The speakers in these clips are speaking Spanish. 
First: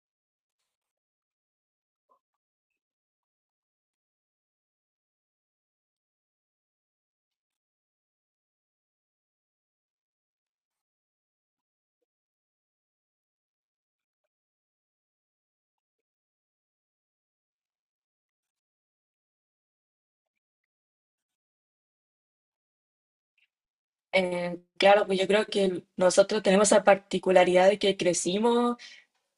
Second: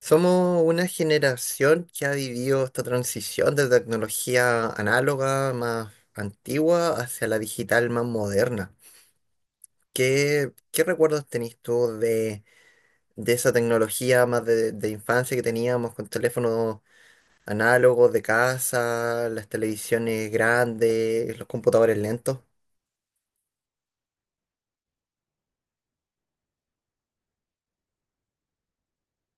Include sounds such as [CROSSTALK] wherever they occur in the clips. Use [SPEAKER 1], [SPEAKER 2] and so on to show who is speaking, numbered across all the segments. [SPEAKER 1] Somos una generación que ha vivido esta transición de tecnología análoga más antigua hacia la digital más moderna. ¿¿Qué recuerdos tenés tú de esa tecnología más de infancia que teníamos con teléfonos análogos de casa, las televisiones grandes, ¿los computadores lentos?
[SPEAKER 2] Claro, pues yo creo que nosotros tenemos esa particularidad de que crecimos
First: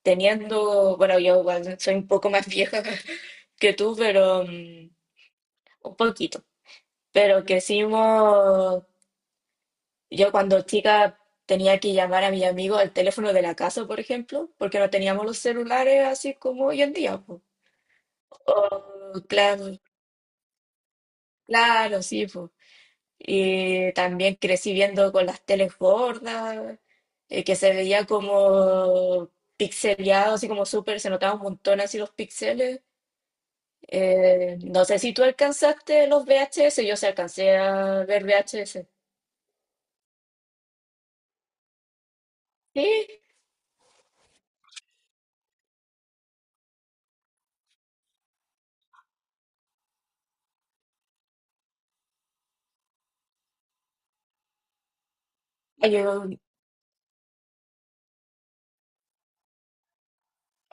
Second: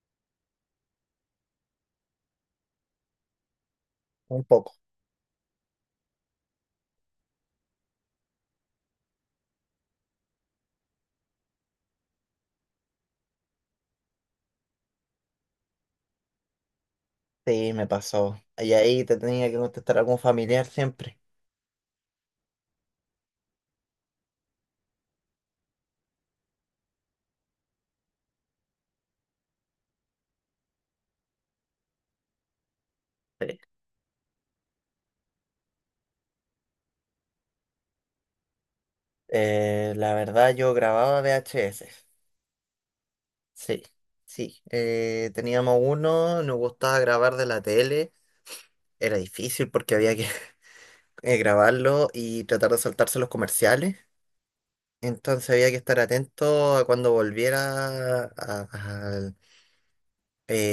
[SPEAKER 2] teniendo, bueno, yo igual soy un poco más vieja [LAUGHS] que tú,
[SPEAKER 1] Un
[SPEAKER 2] pero
[SPEAKER 1] poco.
[SPEAKER 2] un poquito, pero crecimos, yo cuando chica tenía que llamar a mi amigo al teléfono de la casa, por ejemplo, porque no teníamos los celulares así como hoy en día, pues.
[SPEAKER 1] Sí, me pasó. Y ahí te
[SPEAKER 2] O,
[SPEAKER 1] tenía que
[SPEAKER 2] claro,
[SPEAKER 1] contestar algún familiar siempre.
[SPEAKER 2] claro, sí, pues. Y también crecí viendo con las teles gordas, que se veía como pixeleado, así como súper, se notaba un montón así los píxeles.
[SPEAKER 1] Sí.
[SPEAKER 2] No sé si tú alcanzaste los VHS, yo sí alcancé a ver VHS.
[SPEAKER 1] La verdad, yo grababa V H S.
[SPEAKER 2] Sí,
[SPEAKER 1] Sí, sí. Teníamos uno, nos gustaba grabar de la tele. Era difícil porque había que [LAUGHS] grabarlo y tratar de saltarse los comerciales. Entonces había que
[SPEAKER 2] hay
[SPEAKER 1] estar
[SPEAKER 2] un
[SPEAKER 1] atento a cuando volviera al,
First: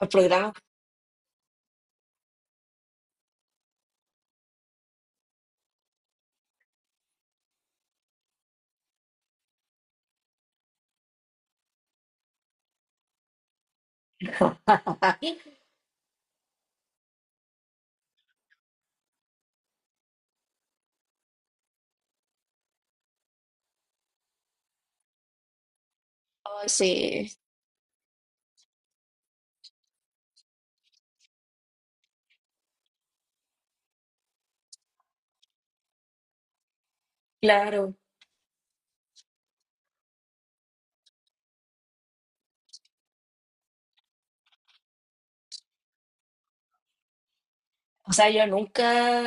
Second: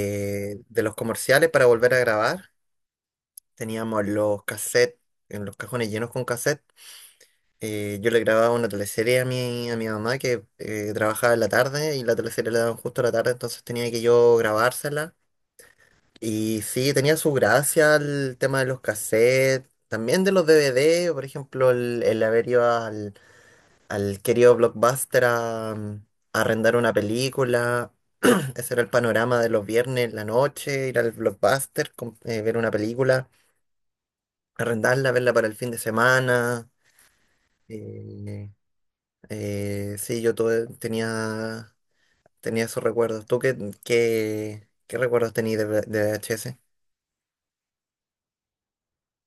[SPEAKER 2] programa.
[SPEAKER 1] de los comerciales para volver a grabar. Teníamos los cassettes, en los cajones llenos con cassette. Yo le grababa una teleserie a a mi mamá que trabajaba en la tarde y la teleserie la daban justo a la tarde, entonces tenía que yo grabársela.
[SPEAKER 2] Ay,
[SPEAKER 1] Y sí, tenía su gracia el tema de los cassettes, también de los DVD, por ejemplo, el haber ido al querido Blockbuster a, a arrendar una
[SPEAKER 2] sí,
[SPEAKER 1] película. [CLEARS THROAT] Ese era el panorama de los viernes, en la noche, ir al Blockbuster, ver una película, arrendarla, verla para el fin de semana.
[SPEAKER 2] claro.
[SPEAKER 1] Eh, sí, tenía esos recuerdos. ¿¿Tú qué recuerdos tenías de ¿VHS?
[SPEAKER 2] O sea, yo nunca,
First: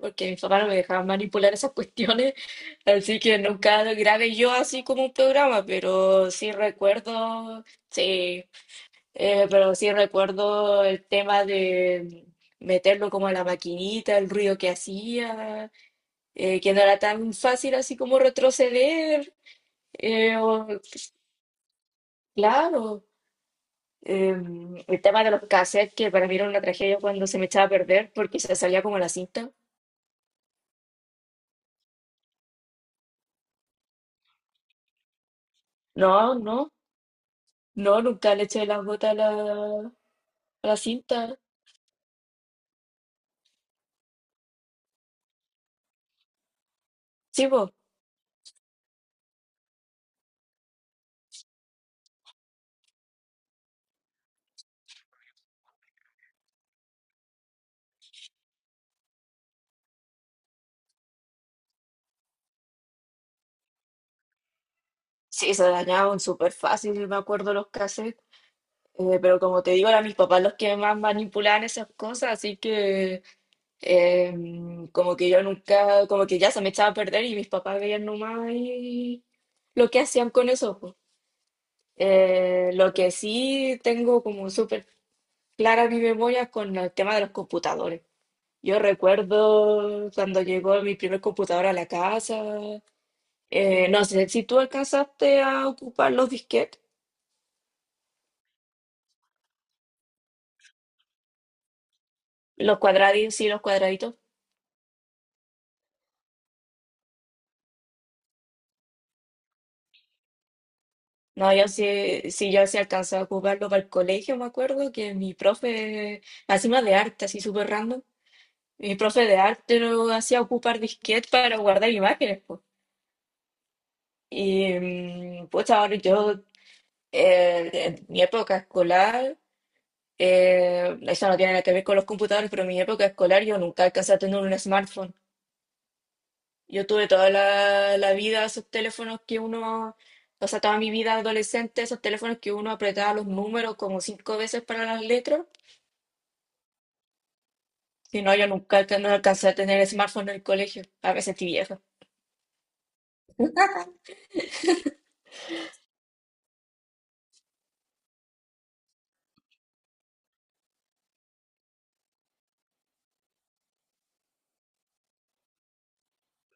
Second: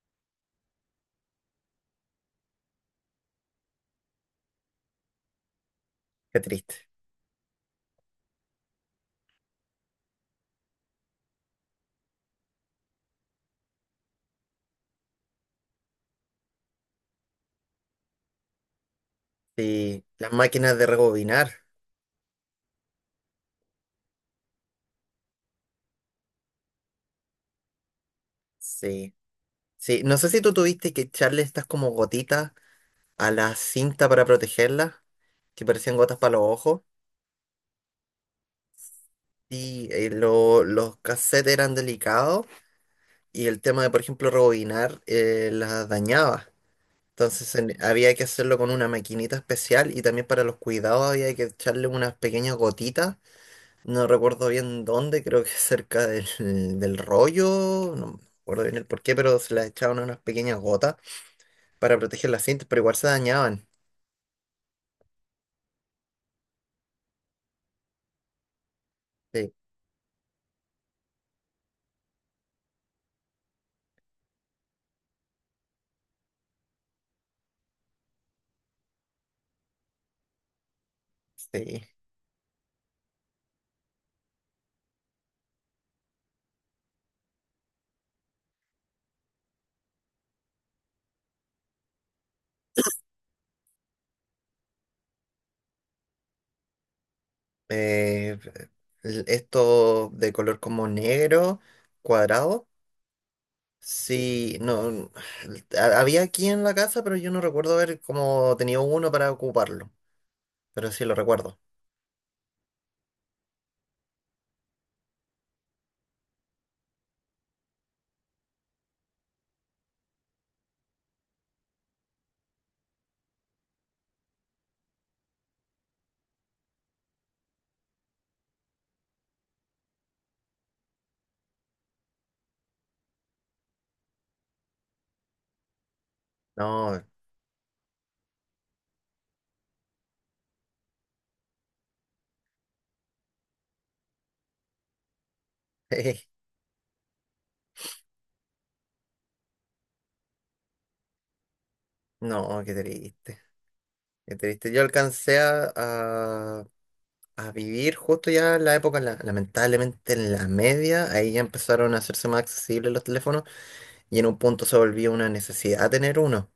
[SPEAKER 2] porque mis papás no me dejaban manipular esas cuestiones, [LAUGHS] así que nunca grabé yo así como un programa, pero
[SPEAKER 1] Qué
[SPEAKER 2] sí
[SPEAKER 1] triste.
[SPEAKER 2] recuerdo. Sí. Pero sí recuerdo el tema de meterlo como a la maquinita, el ruido que hacía, que no era tan fácil así como retroceder.
[SPEAKER 1] Sí, las
[SPEAKER 2] eh, o-
[SPEAKER 1] máquinas de rebobinar.
[SPEAKER 2] claro, eh, el tema de los cassettes, que para mí era una tragedia cuando se me echaba a perder porque se salía como la
[SPEAKER 1] Sí,
[SPEAKER 2] cinta.
[SPEAKER 1] sí. No sé si tú tuviste que echarle estas como gotitas a la cinta para protegerlas, que parecían gotas para
[SPEAKER 2] No,
[SPEAKER 1] los
[SPEAKER 2] no,
[SPEAKER 1] ojos.
[SPEAKER 2] no, nunca le eché las botas a la
[SPEAKER 1] Los
[SPEAKER 2] cinta.
[SPEAKER 1] cassettes eran delicados y el tema de, por ejemplo, rebobinar las dañaba.
[SPEAKER 2] Sí,
[SPEAKER 1] Entonces
[SPEAKER 2] po.
[SPEAKER 1] en- había que hacerlo con una maquinita especial y también para los cuidados había que echarle unas pequeñas gotitas. No recuerdo bien dónde, creo que cerca del rollo, no me acuerdo bien el porqué, pero se las echaban unas pequeñas gotas para proteger las cintas, pero igual se dañaban.
[SPEAKER 2] Sí, se dañaban súper fácil, me acuerdo los cassettes. Pero
[SPEAKER 1] Sí,
[SPEAKER 2] como te digo, eran mis papás los que más manipulaban esas cosas, así que eh, como que yo nunca, como que ya se me echaba a perder y mis papás veían nomás y lo que hacían con eso. Po.
[SPEAKER 1] sí.
[SPEAKER 2] Lo que sí tengo como súper clara mi memoria es con el tema de los computadores. Yo recuerdo cuando llegó mi primer computador a la casa, no sé si tú alcanzaste a ocupar los disquetes,
[SPEAKER 1] Eh, Esto de color como negro, cuadrado,
[SPEAKER 2] los cuadraditos, sí, los cuadraditos.
[SPEAKER 1] sí, no, había aquí en la casa, pero yo no recuerdo haber como tenido uno para ocuparlo, pero sí lo
[SPEAKER 2] No,
[SPEAKER 1] recuerdo.
[SPEAKER 2] yo sí, sí, yo sí alcanzaba a ocuparlo para el colegio, me acuerdo que mi profe, encima de arte, así súper random, mi profe de arte lo hacía ocupar disquete para guardar imágenes, pues. Y pues ahora yo, en mi época escolar, eso no tiene nada que ver con los computadores, pero en mi época escolar yo nunca alcancé a tener un smartphone. Yo
[SPEAKER 1] No,
[SPEAKER 2] tuve toda la vida esos teléfonos que uno, o sea, toda mi vida adolescente, esos teléfonos que uno apretaba los números como cinco veces para las letras.
[SPEAKER 1] [LAUGHS]
[SPEAKER 2] Si no, yo nunca alca- no alcancé a tener smartphone en el colegio. A veces sentí vieja,
[SPEAKER 1] no, qué triste, qué triste. Yo a vivir justo ya en la época, lamentablemente en la media, ahí ya empezaron a hacerse más accesibles los teléfonos y en un punto se volvió una necesidad tener uno.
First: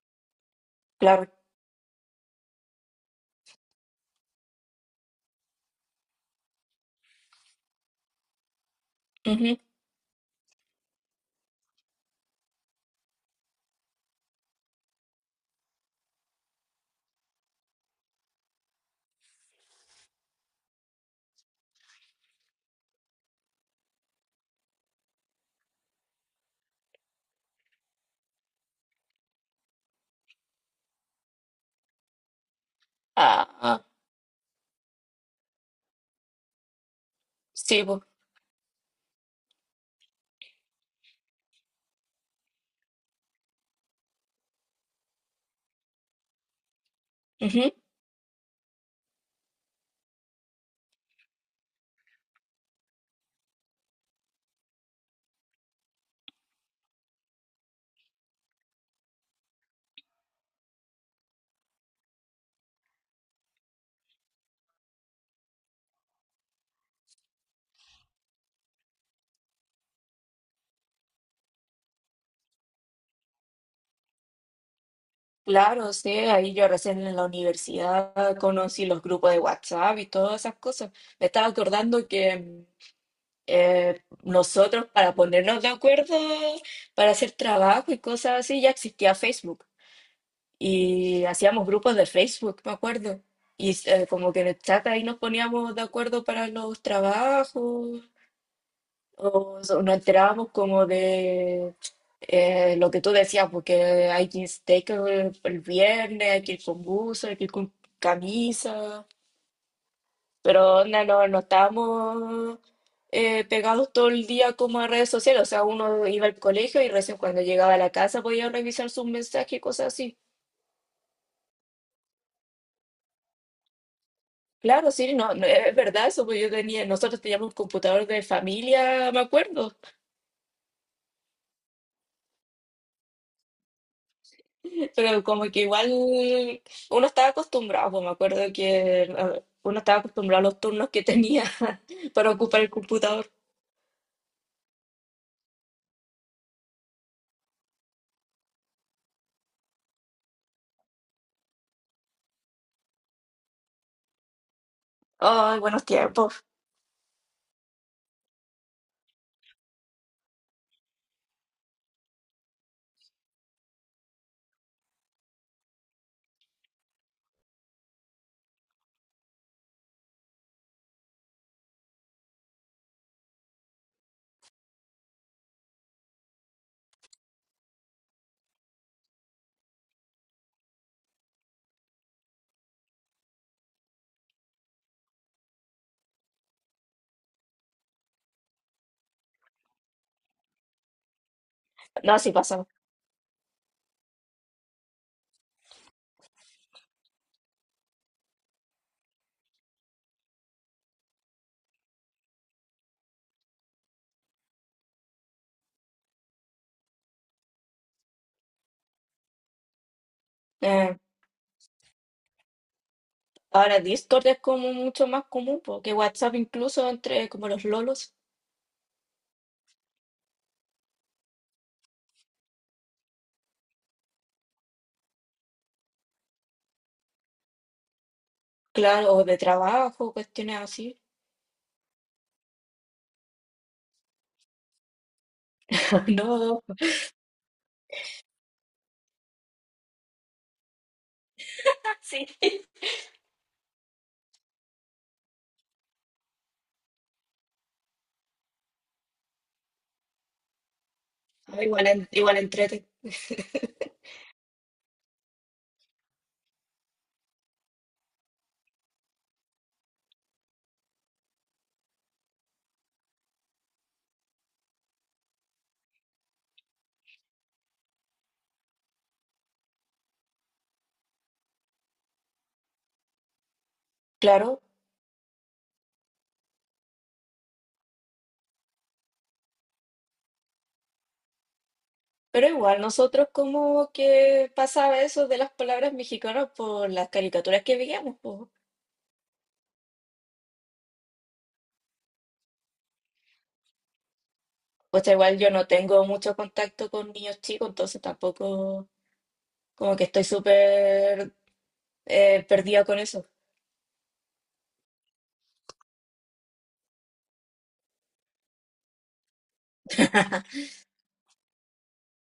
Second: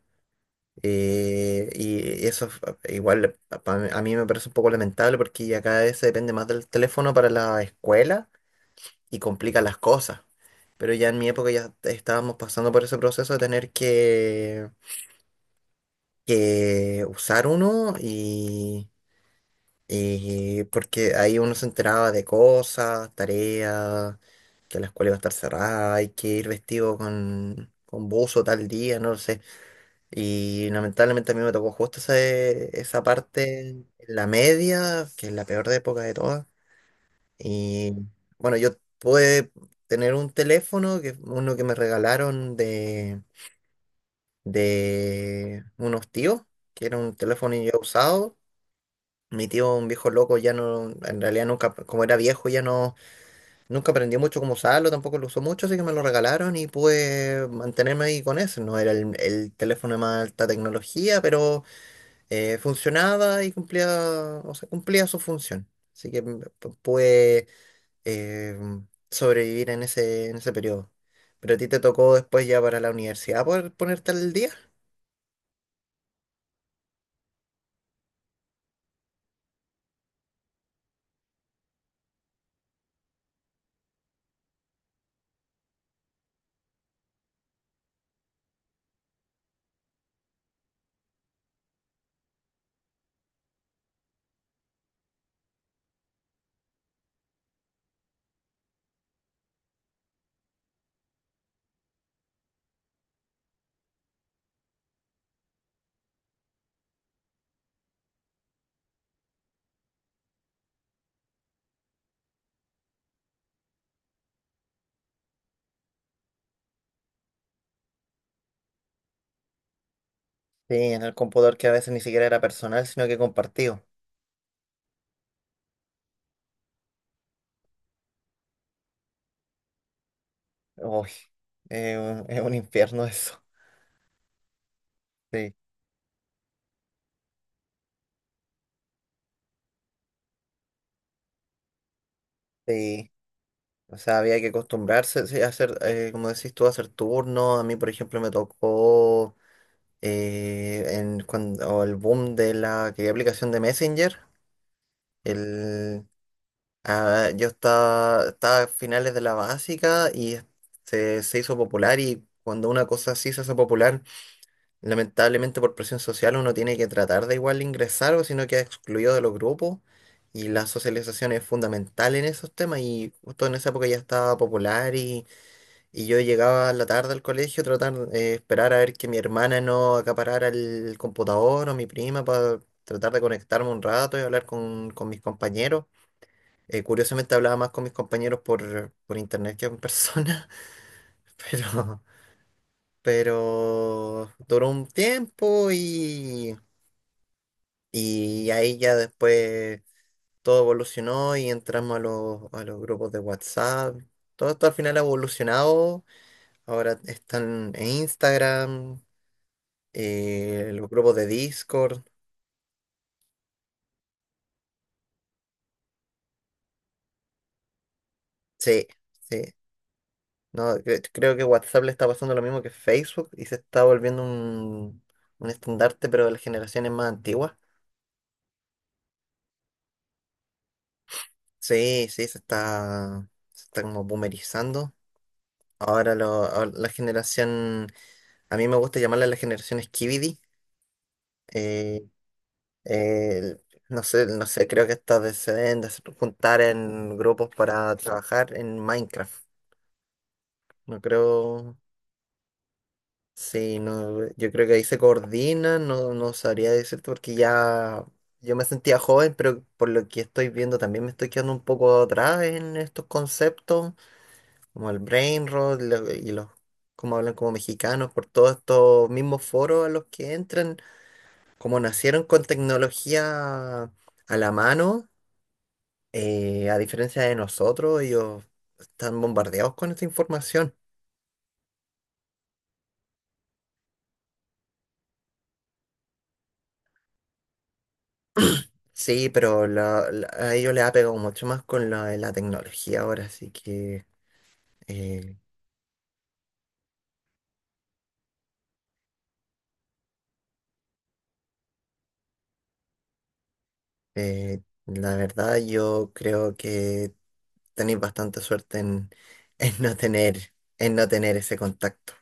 [SPEAKER 2] claro.
[SPEAKER 1] Y eso f- igual pa- pa- A mí me parece un poco lamentable porque ya cada vez se depende más del teléfono para la escuela y
[SPEAKER 2] Ujú.
[SPEAKER 1] complica las cosas. Pero ya en mi época ya estábamos pasando por ese proceso de que usar uno. Porque ahí uno se enteraba de cosas, tareas, que la escuela iba a estar cerrada, hay que ir vestido con buzo tal día, no lo sé. Y lamentablemente a mí me tocó justo esa
[SPEAKER 2] Ah,
[SPEAKER 1] parte,
[SPEAKER 2] ah,
[SPEAKER 1] en la media, que es la peor de época de todas.
[SPEAKER 2] sí,
[SPEAKER 1] Y
[SPEAKER 2] pues.
[SPEAKER 1] bueno, yo pude tener un teléfono, que, uno que me regalaron de unos tíos, que era un teléfono
[SPEAKER 2] Ujú.
[SPEAKER 1] ya usado. Mi tío, un viejo loco, ya no, en realidad nunca, como era viejo, ya no, nunca aprendió mucho cómo usarlo, tampoco lo usó mucho, así que me lo regalaron y pude mantenerme ahí con eso. No era el teléfono de más alta tecnología, pero funcionaba y cumplía, o sea, cumplía su función. Así que pude eh, sobrevivir en en ese periodo. Pero a ti te tocó después ya para la universidad poder ponerte al día.
[SPEAKER 2] Claro, sí, ahí yo recién en la universidad conocí los grupos de WhatsApp y todas esas cosas. Me estaba acordando que nosotros para ponernos de acuerdo, para hacer trabajo y cosas así, ya existía Facebook. Y hacíamos grupos de Facebook, me acuerdo. Y como que en el chat ahí nos poníamos de acuerdo para los trabajos, nos enterábamos como de lo que tú decías, porque hay que ir steak el viernes, hay que ir con buzo, hay que ir con camisa. Pero onda, no, no estábamos pegados todo el día como a redes sociales. O sea, uno iba al colegio y recién cuando llegaba a la casa podía revisar sus mensajes y cosas así.
[SPEAKER 1] Sí, en el computador que a veces ni siquiera era personal, sino que compartido.
[SPEAKER 2] Claro, sí, no, no, es verdad eso, pues yo tenía, nosotros teníamos un computador de familia, me acuerdo,
[SPEAKER 1] Uy, es es un infierno eso.
[SPEAKER 2] [LAUGHS] pero como
[SPEAKER 1] Sí,
[SPEAKER 2] que igual uno estaba acostumbrado, pues me acuerdo que uno estaba acostumbrado a los turnos que tenía [LAUGHS] para ocupar el
[SPEAKER 1] sí.
[SPEAKER 2] computador.
[SPEAKER 1] O sea, había que acostumbrarse sí, a hacer, como decís tú, a hacer turnos. A mí, por ejemplo, me tocó cuando el boom de la que aplicación de Messenger.
[SPEAKER 2] Ay, buenos
[SPEAKER 1] El,
[SPEAKER 2] tiempos.
[SPEAKER 1] ah, yo estaba a finales de la básica y se hizo popular, y cuando una cosa así se hace popular, lamentablemente por presión social uno tiene que tratar de igual ingresar o si no queda excluido de los grupos, y la socialización es fundamental en esos temas, y justo en esa época ya estaba popular y yo llegaba a la tarde al colegio tratar de esperar a ver que mi hermana no acaparara el computador o mi prima para tratar de conectarme un rato y hablar con mis compañeros. Curiosamente hablaba más con mis compañeros por internet que en persona, [LAUGHS] pero,
[SPEAKER 2] No, así pasó.
[SPEAKER 1] pero duró un tiempo y... Y ahí ya después todo evolucionó y entramos a a los grupos de WhatsApp. Todo esto al final ha evolucionado. Ahora están en Instagram, los
[SPEAKER 2] Eh,
[SPEAKER 1] grupos de Discord.
[SPEAKER 2] Ahora Discord es como mucho más común, porque WhatsApp incluso entre como los lolos,
[SPEAKER 1] Sí, sí. No, creo que WhatsApp le está pasando lo mismo que Facebook y se está volviendo un estandarte, pero de las generaciones más antiguas.
[SPEAKER 2] claro, o de trabajo, cuestiones así.
[SPEAKER 1] Sí, sí, se está como boomerizando.
[SPEAKER 2] [LAUGHS] No,
[SPEAKER 1] Ahora la generación, a mí me gusta llamarla la generación Skibidi. Eh,
[SPEAKER 2] sí.
[SPEAKER 1] eh, no sé, no sé, creo que estas se deben de juntar en grupos para trabajar en Minecraft. No
[SPEAKER 2] Ah,
[SPEAKER 1] creo,
[SPEAKER 2] igual, igual entrete,
[SPEAKER 1] sí, no, yo creo que ahí se coordinan, no, no sabría decirte porque ya yo me sentía joven, pero por lo que estoy viendo también me estoy quedando un poco atrás en estos conceptos, como el brain rot como hablan como mexicanos, por todos estos mismos foros a los que entran, como nacieron con tecnología a la
[SPEAKER 2] claro.
[SPEAKER 1] mano. A diferencia de nosotros, ellos están bombardeados con esta información.
[SPEAKER 2] Pero igual, nosotros como que pasaba eso de las palabras mexicanas por las caricaturas que veíamos, po.
[SPEAKER 1] Sí, pero a ellos les ha pegado mucho más con la tecnología ahora, así que
[SPEAKER 2] O sea,
[SPEAKER 1] eh,
[SPEAKER 2] igual yo no tengo mucho contacto con niños chicos, entonces tampoco como que estoy súper perdida con eso.
[SPEAKER 1] la verdad yo creo que tenéis bastante suerte en, [LAUGHS] en no tener ese contacto.